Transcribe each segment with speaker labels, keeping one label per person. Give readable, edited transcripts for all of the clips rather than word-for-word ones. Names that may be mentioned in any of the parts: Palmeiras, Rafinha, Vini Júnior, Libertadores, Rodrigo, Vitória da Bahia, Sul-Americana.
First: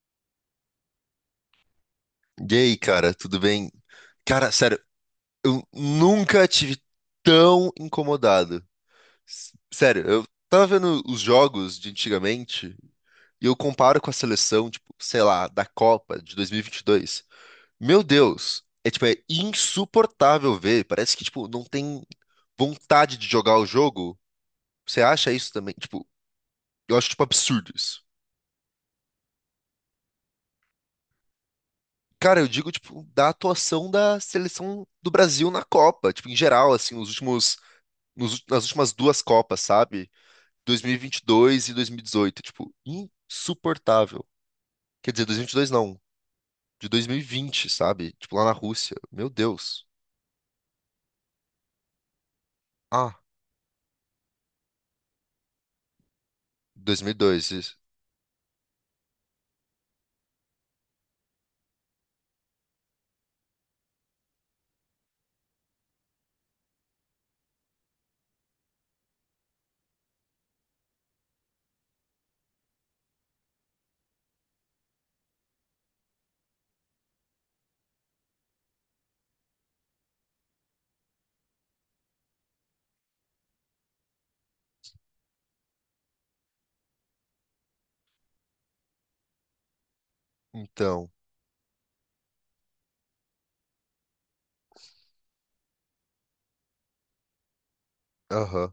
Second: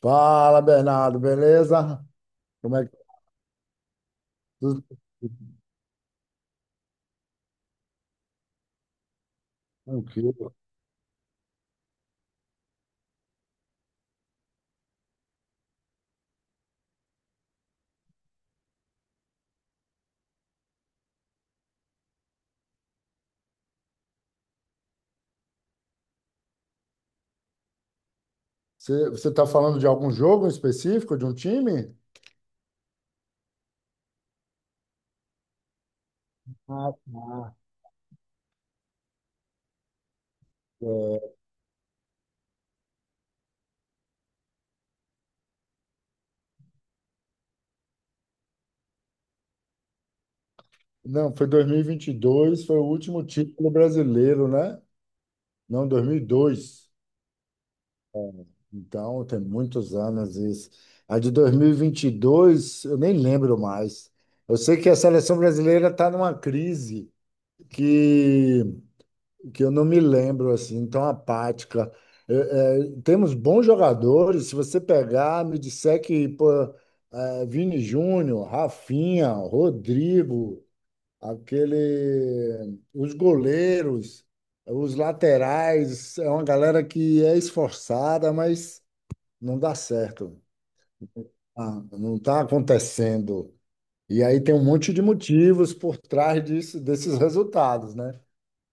Speaker 1: Fala, Bernardo, beleza?
Speaker 2: E
Speaker 1: Como
Speaker 2: aí,
Speaker 1: é que
Speaker 2: cara, tudo bem? Cara, sério,
Speaker 1: tudo
Speaker 2: eu nunca tive tão incomodado. Sério, eu
Speaker 1: tranquilo?
Speaker 2: tava vendo os jogos de antigamente e eu comparo com a seleção, tipo, sei lá, da Copa de dois mil e vinte e dois. Meu Deus, é tipo, é insuportável ver. Parece que, tipo, não tem vontade de jogar o jogo. Você acha isso também? Tipo, eu acho, tipo, absurdo isso.
Speaker 1: Você está falando de algum jogo específico, de um time?
Speaker 2: Cara, eu digo, tipo, da atuação da seleção do Brasil na Copa, tipo, em geral,
Speaker 1: Ah,
Speaker 2: assim, os
Speaker 1: tá.
Speaker 2: últimos nas últimas duas Copas, sabe?
Speaker 1: É,
Speaker 2: 2022 e 2018, tipo, insuportável. Quer dizer, 2022 não, de 2020, sabe? Tipo, lá na Rússia. Meu Deus.
Speaker 1: não, foi 2022, foi o
Speaker 2: Ah,
Speaker 1: último título brasileiro, né? Não, 2002.
Speaker 2: 2002, isso.
Speaker 1: Então, tem muitos anos isso. A de 2022, eu nem lembro mais. Eu sei que a seleção brasileira está numa crise que que eu não me lembro assim, tão apática. É, Temos bons jogadores, se você pegar, me disser que pô, Vini Júnior, Rafinha, Rodrigo, aquele, os goleiros, os laterais, é uma galera que é esforçada, mas não dá certo.
Speaker 2: Então,
Speaker 1: Ah, não está acontecendo. E aí tem um monte de motivos por trás disso, desses resultados, né?
Speaker 2: aham.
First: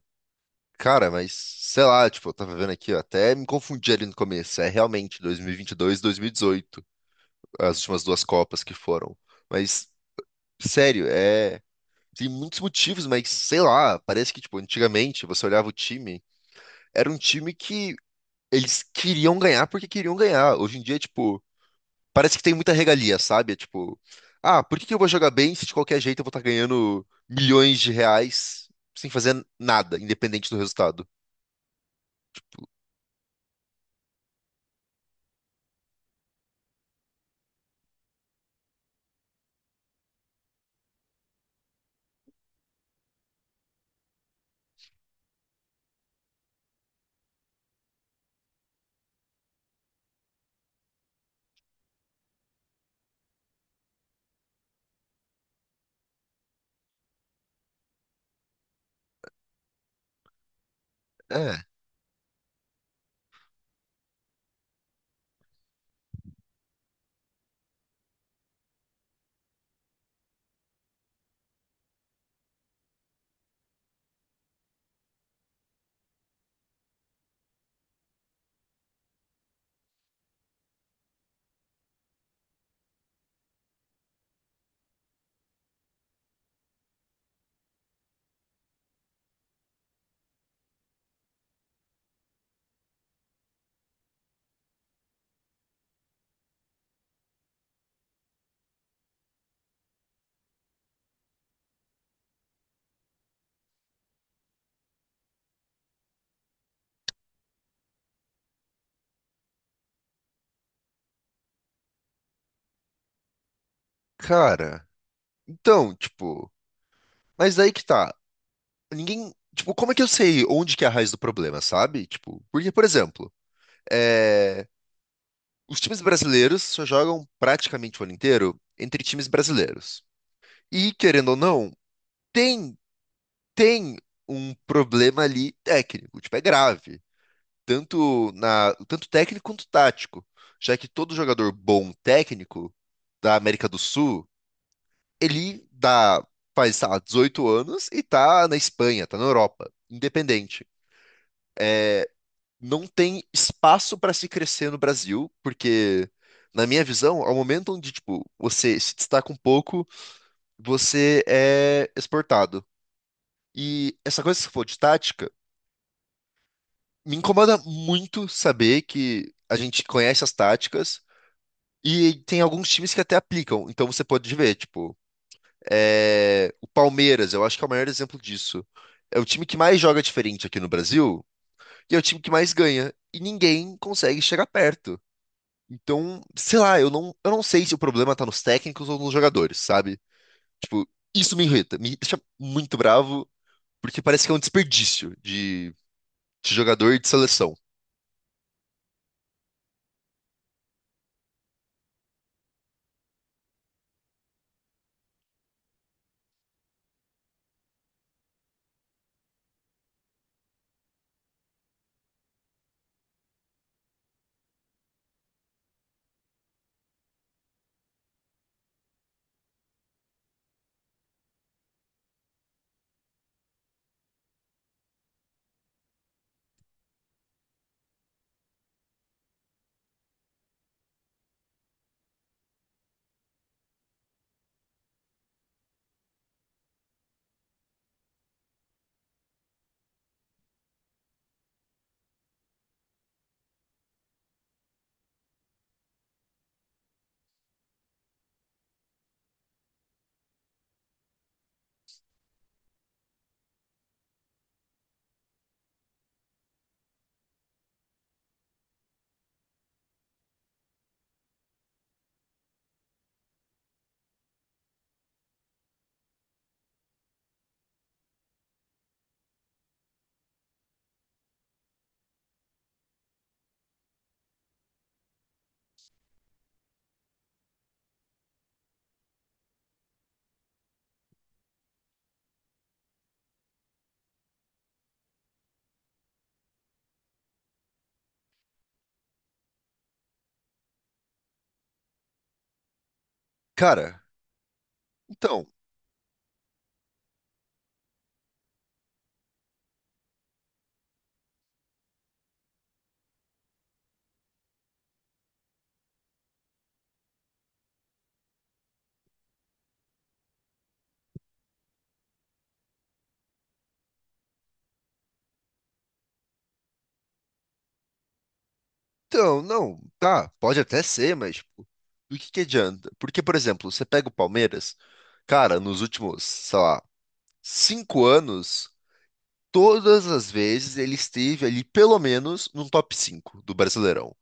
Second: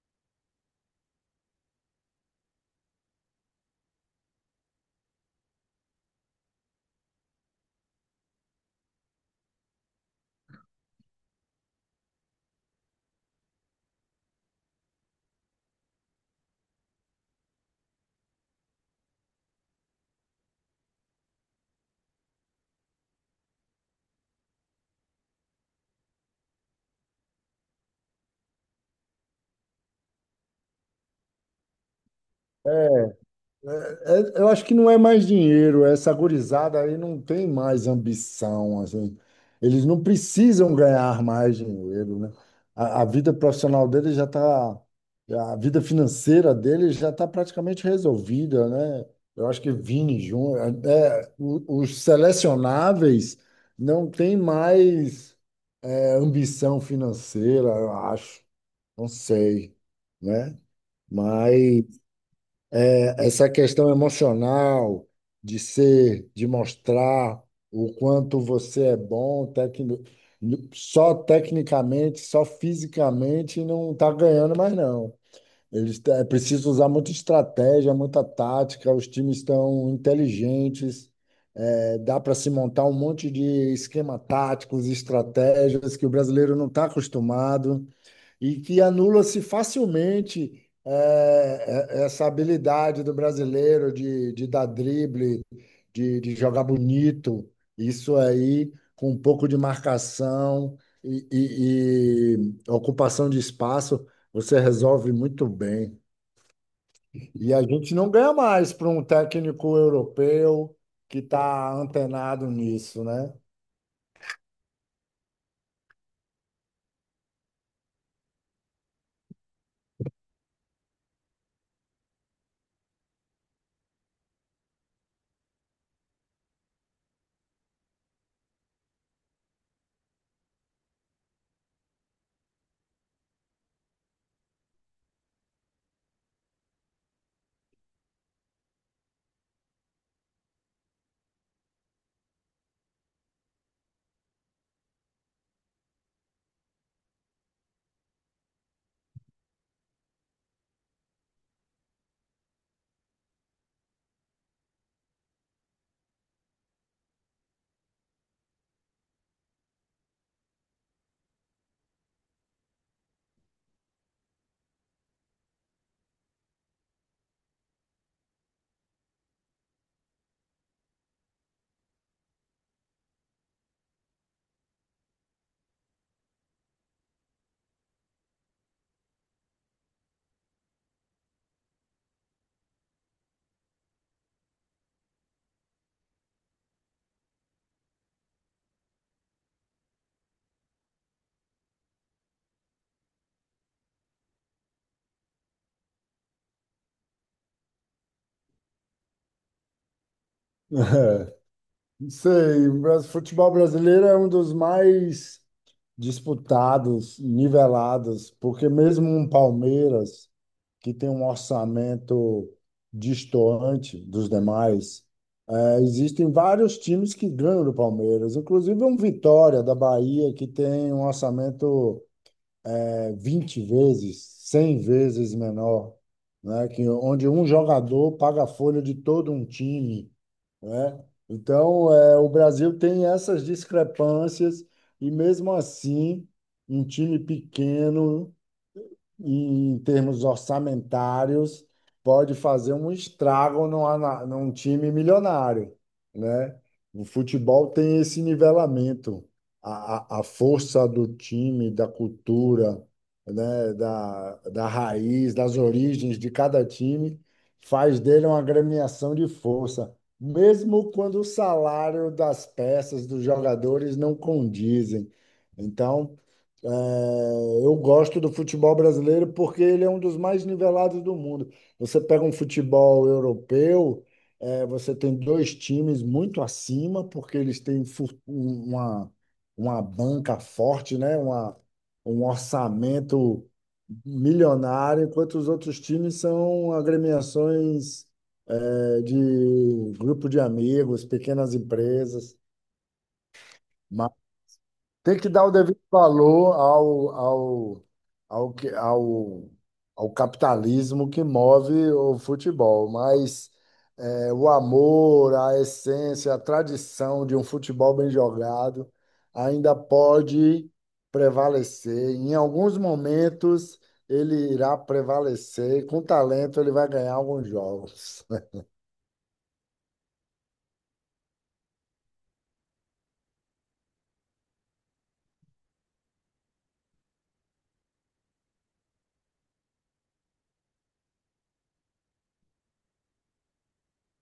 Speaker 2: Cara, mas sei lá, tipo, eu tava vendo aqui, ó, até me confundi ali no começo. É realmente 2022 e 2018, as últimas duas Copas que foram. Mas, sério, é. Tem muitos motivos, mas sei lá, parece que, tipo, antigamente você olhava o time, era um time que eles queriam ganhar porque queriam ganhar. Hoje em dia, tipo, parece que tem muita regalia, sabe? É tipo, ah, por que que eu vou jogar bem se de qualquer jeito eu vou estar ganhando milhões de reais sem fazer nada, independente do resultado?
Speaker 1: É, é, eu acho que não é mais dinheiro, essa gurizada aí não tem mais ambição, assim. Eles não precisam ganhar mais dinheiro, né? A vida profissional deles já está, a vida financeira deles já está praticamente resolvida, né? Eu acho que Vini Júnior, os selecionáveis não têm mais ambição financeira, eu acho, não sei, né?
Speaker 2: É,
Speaker 1: Mas essa questão emocional de ser, de mostrar o quanto você é bom, só tecnicamente, só fisicamente, não está ganhando mais não. É preciso usar muita estratégia, muita tática. Os times estão inteligentes. Dá para se montar um monte de esquema táticos, estratégias que o brasileiro não está acostumado e que anula-se facilmente essa habilidade do brasileiro de dar drible, de jogar bonito. Isso aí, com um pouco de marcação e, e- e ocupação de espaço, você resolve muito bem. E a gente não ganha mais para um técnico europeu que está antenado nisso, né?
Speaker 2: cara. Então, tipo, mas aí que tá. Ninguém, tipo, como é que eu sei onde que é a raiz do problema, sabe? Tipo, porque, por exemplo, é, os times brasileiros só jogam praticamente o ano inteiro entre times brasileiros. E, querendo ou não, tem tem um problema ali técnico, tipo, é grave, tanto na, tanto técnico quanto tático, já que todo jogador bom técnico da América do Sul, ele dá, faz, sei lá, 18 anos e tá na Espanha, tá na Europa, independente. Não tem espaço para se crescer no Brasil, porque na minha visão, ao momento onde, tipo, você se destaca um pouco, você é exportado. E essa coisa que você falou de tática me incomoda muito saber que a gente conhece as táticas e tem alguns times que até aplicam. Então você pode ver, tipo, é, o Palmeiras, eu acho que é o maior exemplo disso. É o time que mais joga diferente aqui no Brasil e é o time que mais ganha. E ninguém consegue chegar perto. Então, sei lá, eu não sei se o problema tá nos técnicos ou nos jogadores, sabe? Tipo, isso me irrita, me deixa muito bravo, porque parece que é um desperdício de jogador e de seleção.
Speaker 1: Não sei, o futebol brasileiro é um dos mais disputados, nivelados, porque mesmo um Palmeiras, que tem um orçamento destoante dos demais, existem vários times que ganham do Palmeiras, inclusive um Vitória da Bahia, que tem um orçamento 20 vezes, 100 vezes menor, né? Que, onde um jogador paga a folha de todo um time, né? Então, é, o Brasil tem essas discrepâncias e mesmo assim, um time pequeno em termos orçamentários, pode fazer um estrago num time milionário, né? O futebol tem esse nivelamento, a força do time, da cultura, né? Da raiz, das origens de cada time, faz dele uma agremiação de força, mesmo quando o salário das peças, dos jogadores não condizem. Então, é, eu gosto do futebol brasileiro porque ele é um dos mais nivelados do mundo. Você pega um futebol europeu, você tem dois times muito acima, porque eles têm uma banca forte, né? Um orçamento milionário, enquanto os outros times são agremiações, de grupo de amigos, pequenas empresas.
Speaker 2: Cara,
Speaker 1: Tem que dar
Speaker 2: então,
Speaker 1: o devido valor ao ao capitalismo que move o futebol, mas é, o amor, a essência, a tradição de um futebol bem jogado ainda pode prevalecer. Em alguns momentos, ele irá prevalecer. Com talento, ele vai ganhar alguns jogos.
Speaker 2: Não, tá, pode até ser, mas tipo, do que adianta? Porque, por exemplo, você pega o Palmeiras, cara, nos últimos, sei lá, 5 anos, todas as vezes ele esteve ali pelo menos no top 5 do Brasileirão.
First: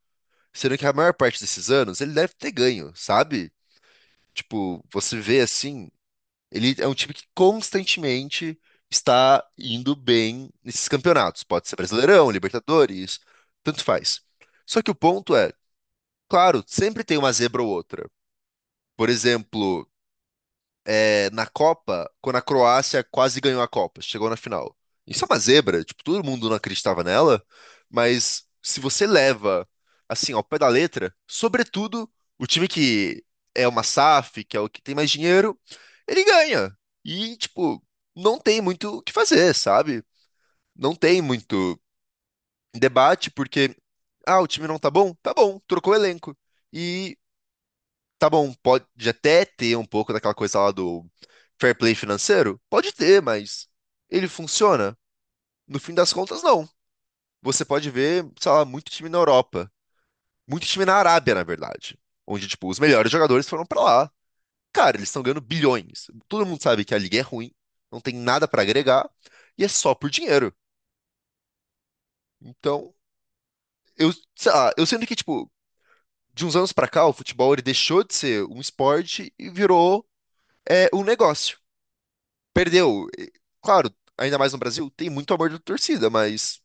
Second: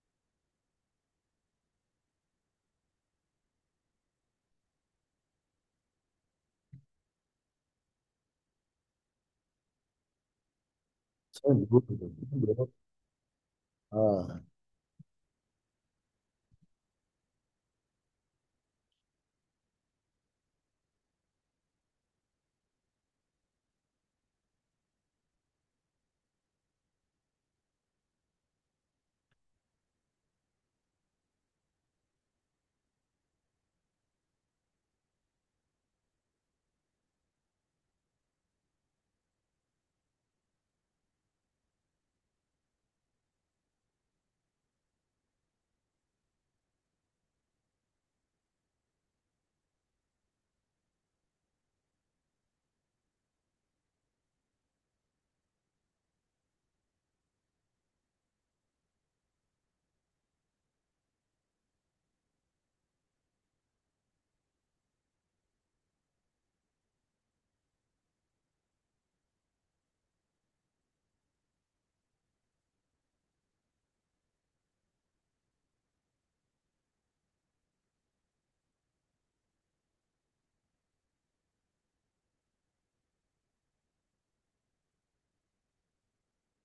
Speaker 2: Sendo que a maior parte desses anos ele deve ter ganho, sabe? Tipo, você vê assim, ele é um time que constantemente está indo bem nesses campeonatos.
Speaker 1: Sem
Speaker 2: Pode ser
Speaker 1: dúvida.
Speaker 2: Brasileirão, Libertadores, tanto faz.
Speaker 1: Ah.
Speaker 2: Só que o ponto é. Claro, sempre tem uma zebra ou outra. Por exemplo, é, na Copa, quando a Croácia quase ganhou a Copa, chegou na final. Isso é uma zebra, tipo, todo mundo não acreditava nela, mas se você leva assim ao pé da letra, sobretudo o time que é uma SAF, que é o que tem mais dinheiro, ele ganha. E tipo, não tem muito o que fazer, sabe? Não tem muito debate porque ah, o time não tá bom? Tá bom, trocou o elenco. E tá bom, pode até ter um pouco daquela coisa lá do fair play financeiro? Pode ter, mas ele funciona? No fim das contas, não. Você pode ver, sei lá, muito time na Europa, muito time na Arábia, na verdade, onde, tipo, os melhores jogadores foram pra lá. Cara, eles estão ganhando bilhões. Todo mundo sabe que a liga é ruim, não tem nada pra agregar e é só por dinheiro. Então, eu, sei lá, eu sinto que, tipo, de uns anos pra cá, o futebol ele deixou de ser um esporte e virou é, um negócio. Perdeu. E, claro, ainda mais no Brasil, tem muito amor da torcida, mas,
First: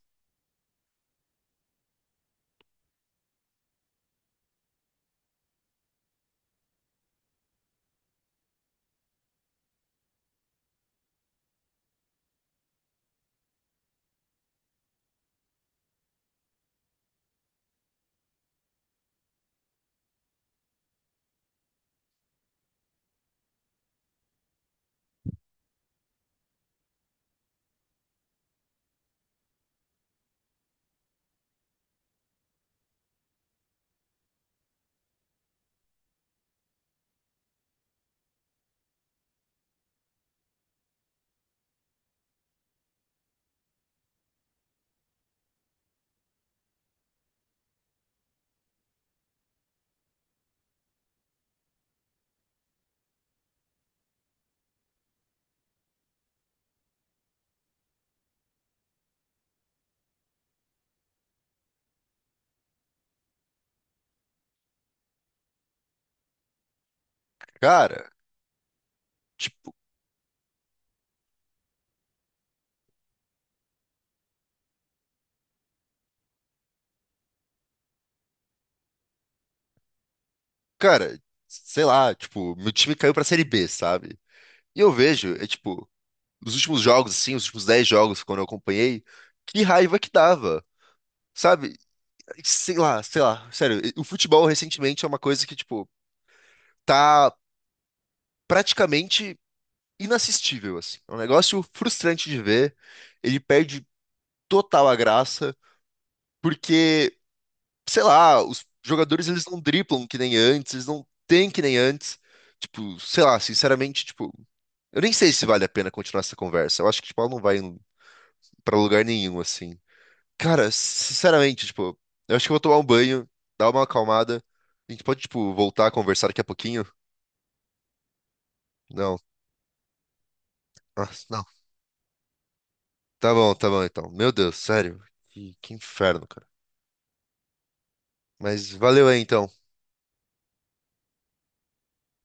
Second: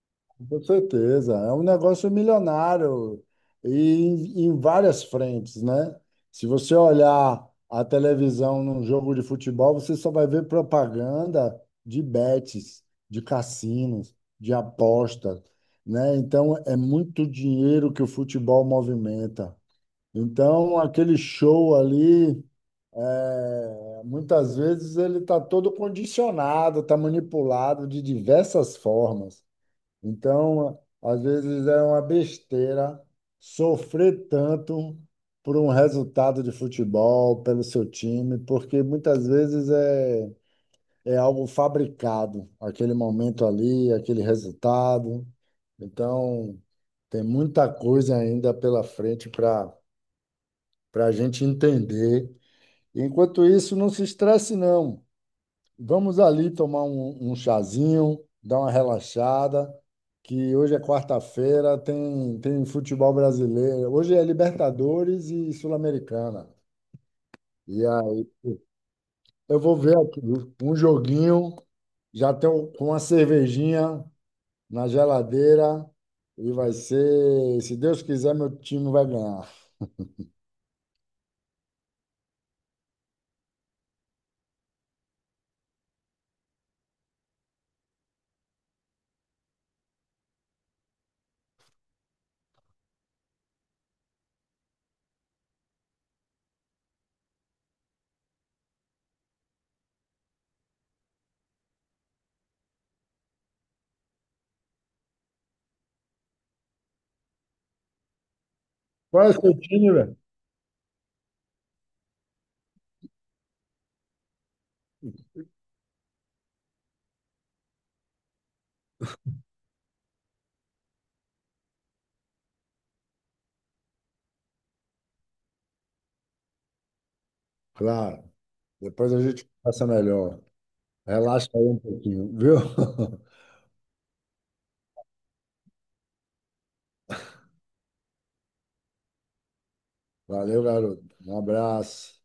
Speaker 1: Com certeza, é um negócio milionário e em várias frentes, né? Se você olhar a televisão num jogo de futebol, você só vai ver propaganda de bets, de cassinos, de apostas, né? Então é muito dinheiro que o futebol movimenta. Então aquele show ali, é, muitas vezes ele está todo condicionado, está manipulado de diversas formas. Então, às vezes é uma besteira sofrer tanto por um resultado de futebol, pelo seu time, porque muitas vezes é, é algo fabricado, aquele momento ali, aquele resultado. Então, tem muita coisa ainda pela frente para a gente entender. Enquanto isso, não se estresse, não. Vamos ali tomar um chazinho, dar uma relaxada, que hoje é quarta-feira, tem, tem futebol brasileiro. Hoje é Libertadores e Sul-Americana. E
Speaker 2: cara,
Speaker 1: aí, pô, eu
Speaker 2: tipo,
Speaker 1: vou ver aqui um joguinho, já tenho com uma cervejinha na geladeira, e vai ser, se Deus quiser, meu time vai ganhar.
Speaker 2: cara, sei lá, tipo, meu time caiu pra Série B, sabe? E eu vejo, é tipo, nos últimos jogos, assim, os últimos 10 jogos, quando eu acompanhei, que raiva que dava, sabe? Sei lá, sério, o futebol recentemente é uma coisa que, tipo, tá praticamente inassistível, assim. É um negócio frustrante de ver, ele perde total a graça, porque, sei lá, os jogadores
Speaker 1: Qual é o
Speaker 2: eles não
Speaker 1: seu time,
Speaker 2: driblam que
Speaker 1: velho?
Speaker 2: nem antes, eles não têm que nem antes. Tipo, sei lá, sinceramente, tipo, eu nem sei se vale a pena continuar essa conversa. Eu acho que tipo, ela não vai pra lugar nenhum assim. Cara, sinceramente, tipo, eu acho que eu vou tomar um banho, dar uma acalmada. A gente pode, tipo, voltar a conversar daqui a pouquinho?
Speaker 1: Claro, depois
Speaker 2: Não.
Speaker 1: a gente passa melhor.
Speaker 2: Ah, não.
Speaker 1: Relaxa aí um pouquinho, viu?
Speaker 2: Tá bom então. Meu Deus, sério. Que inferno, cara. Mas valeu aí então.
Speaker 1: Valeu, garoto. Um abraço.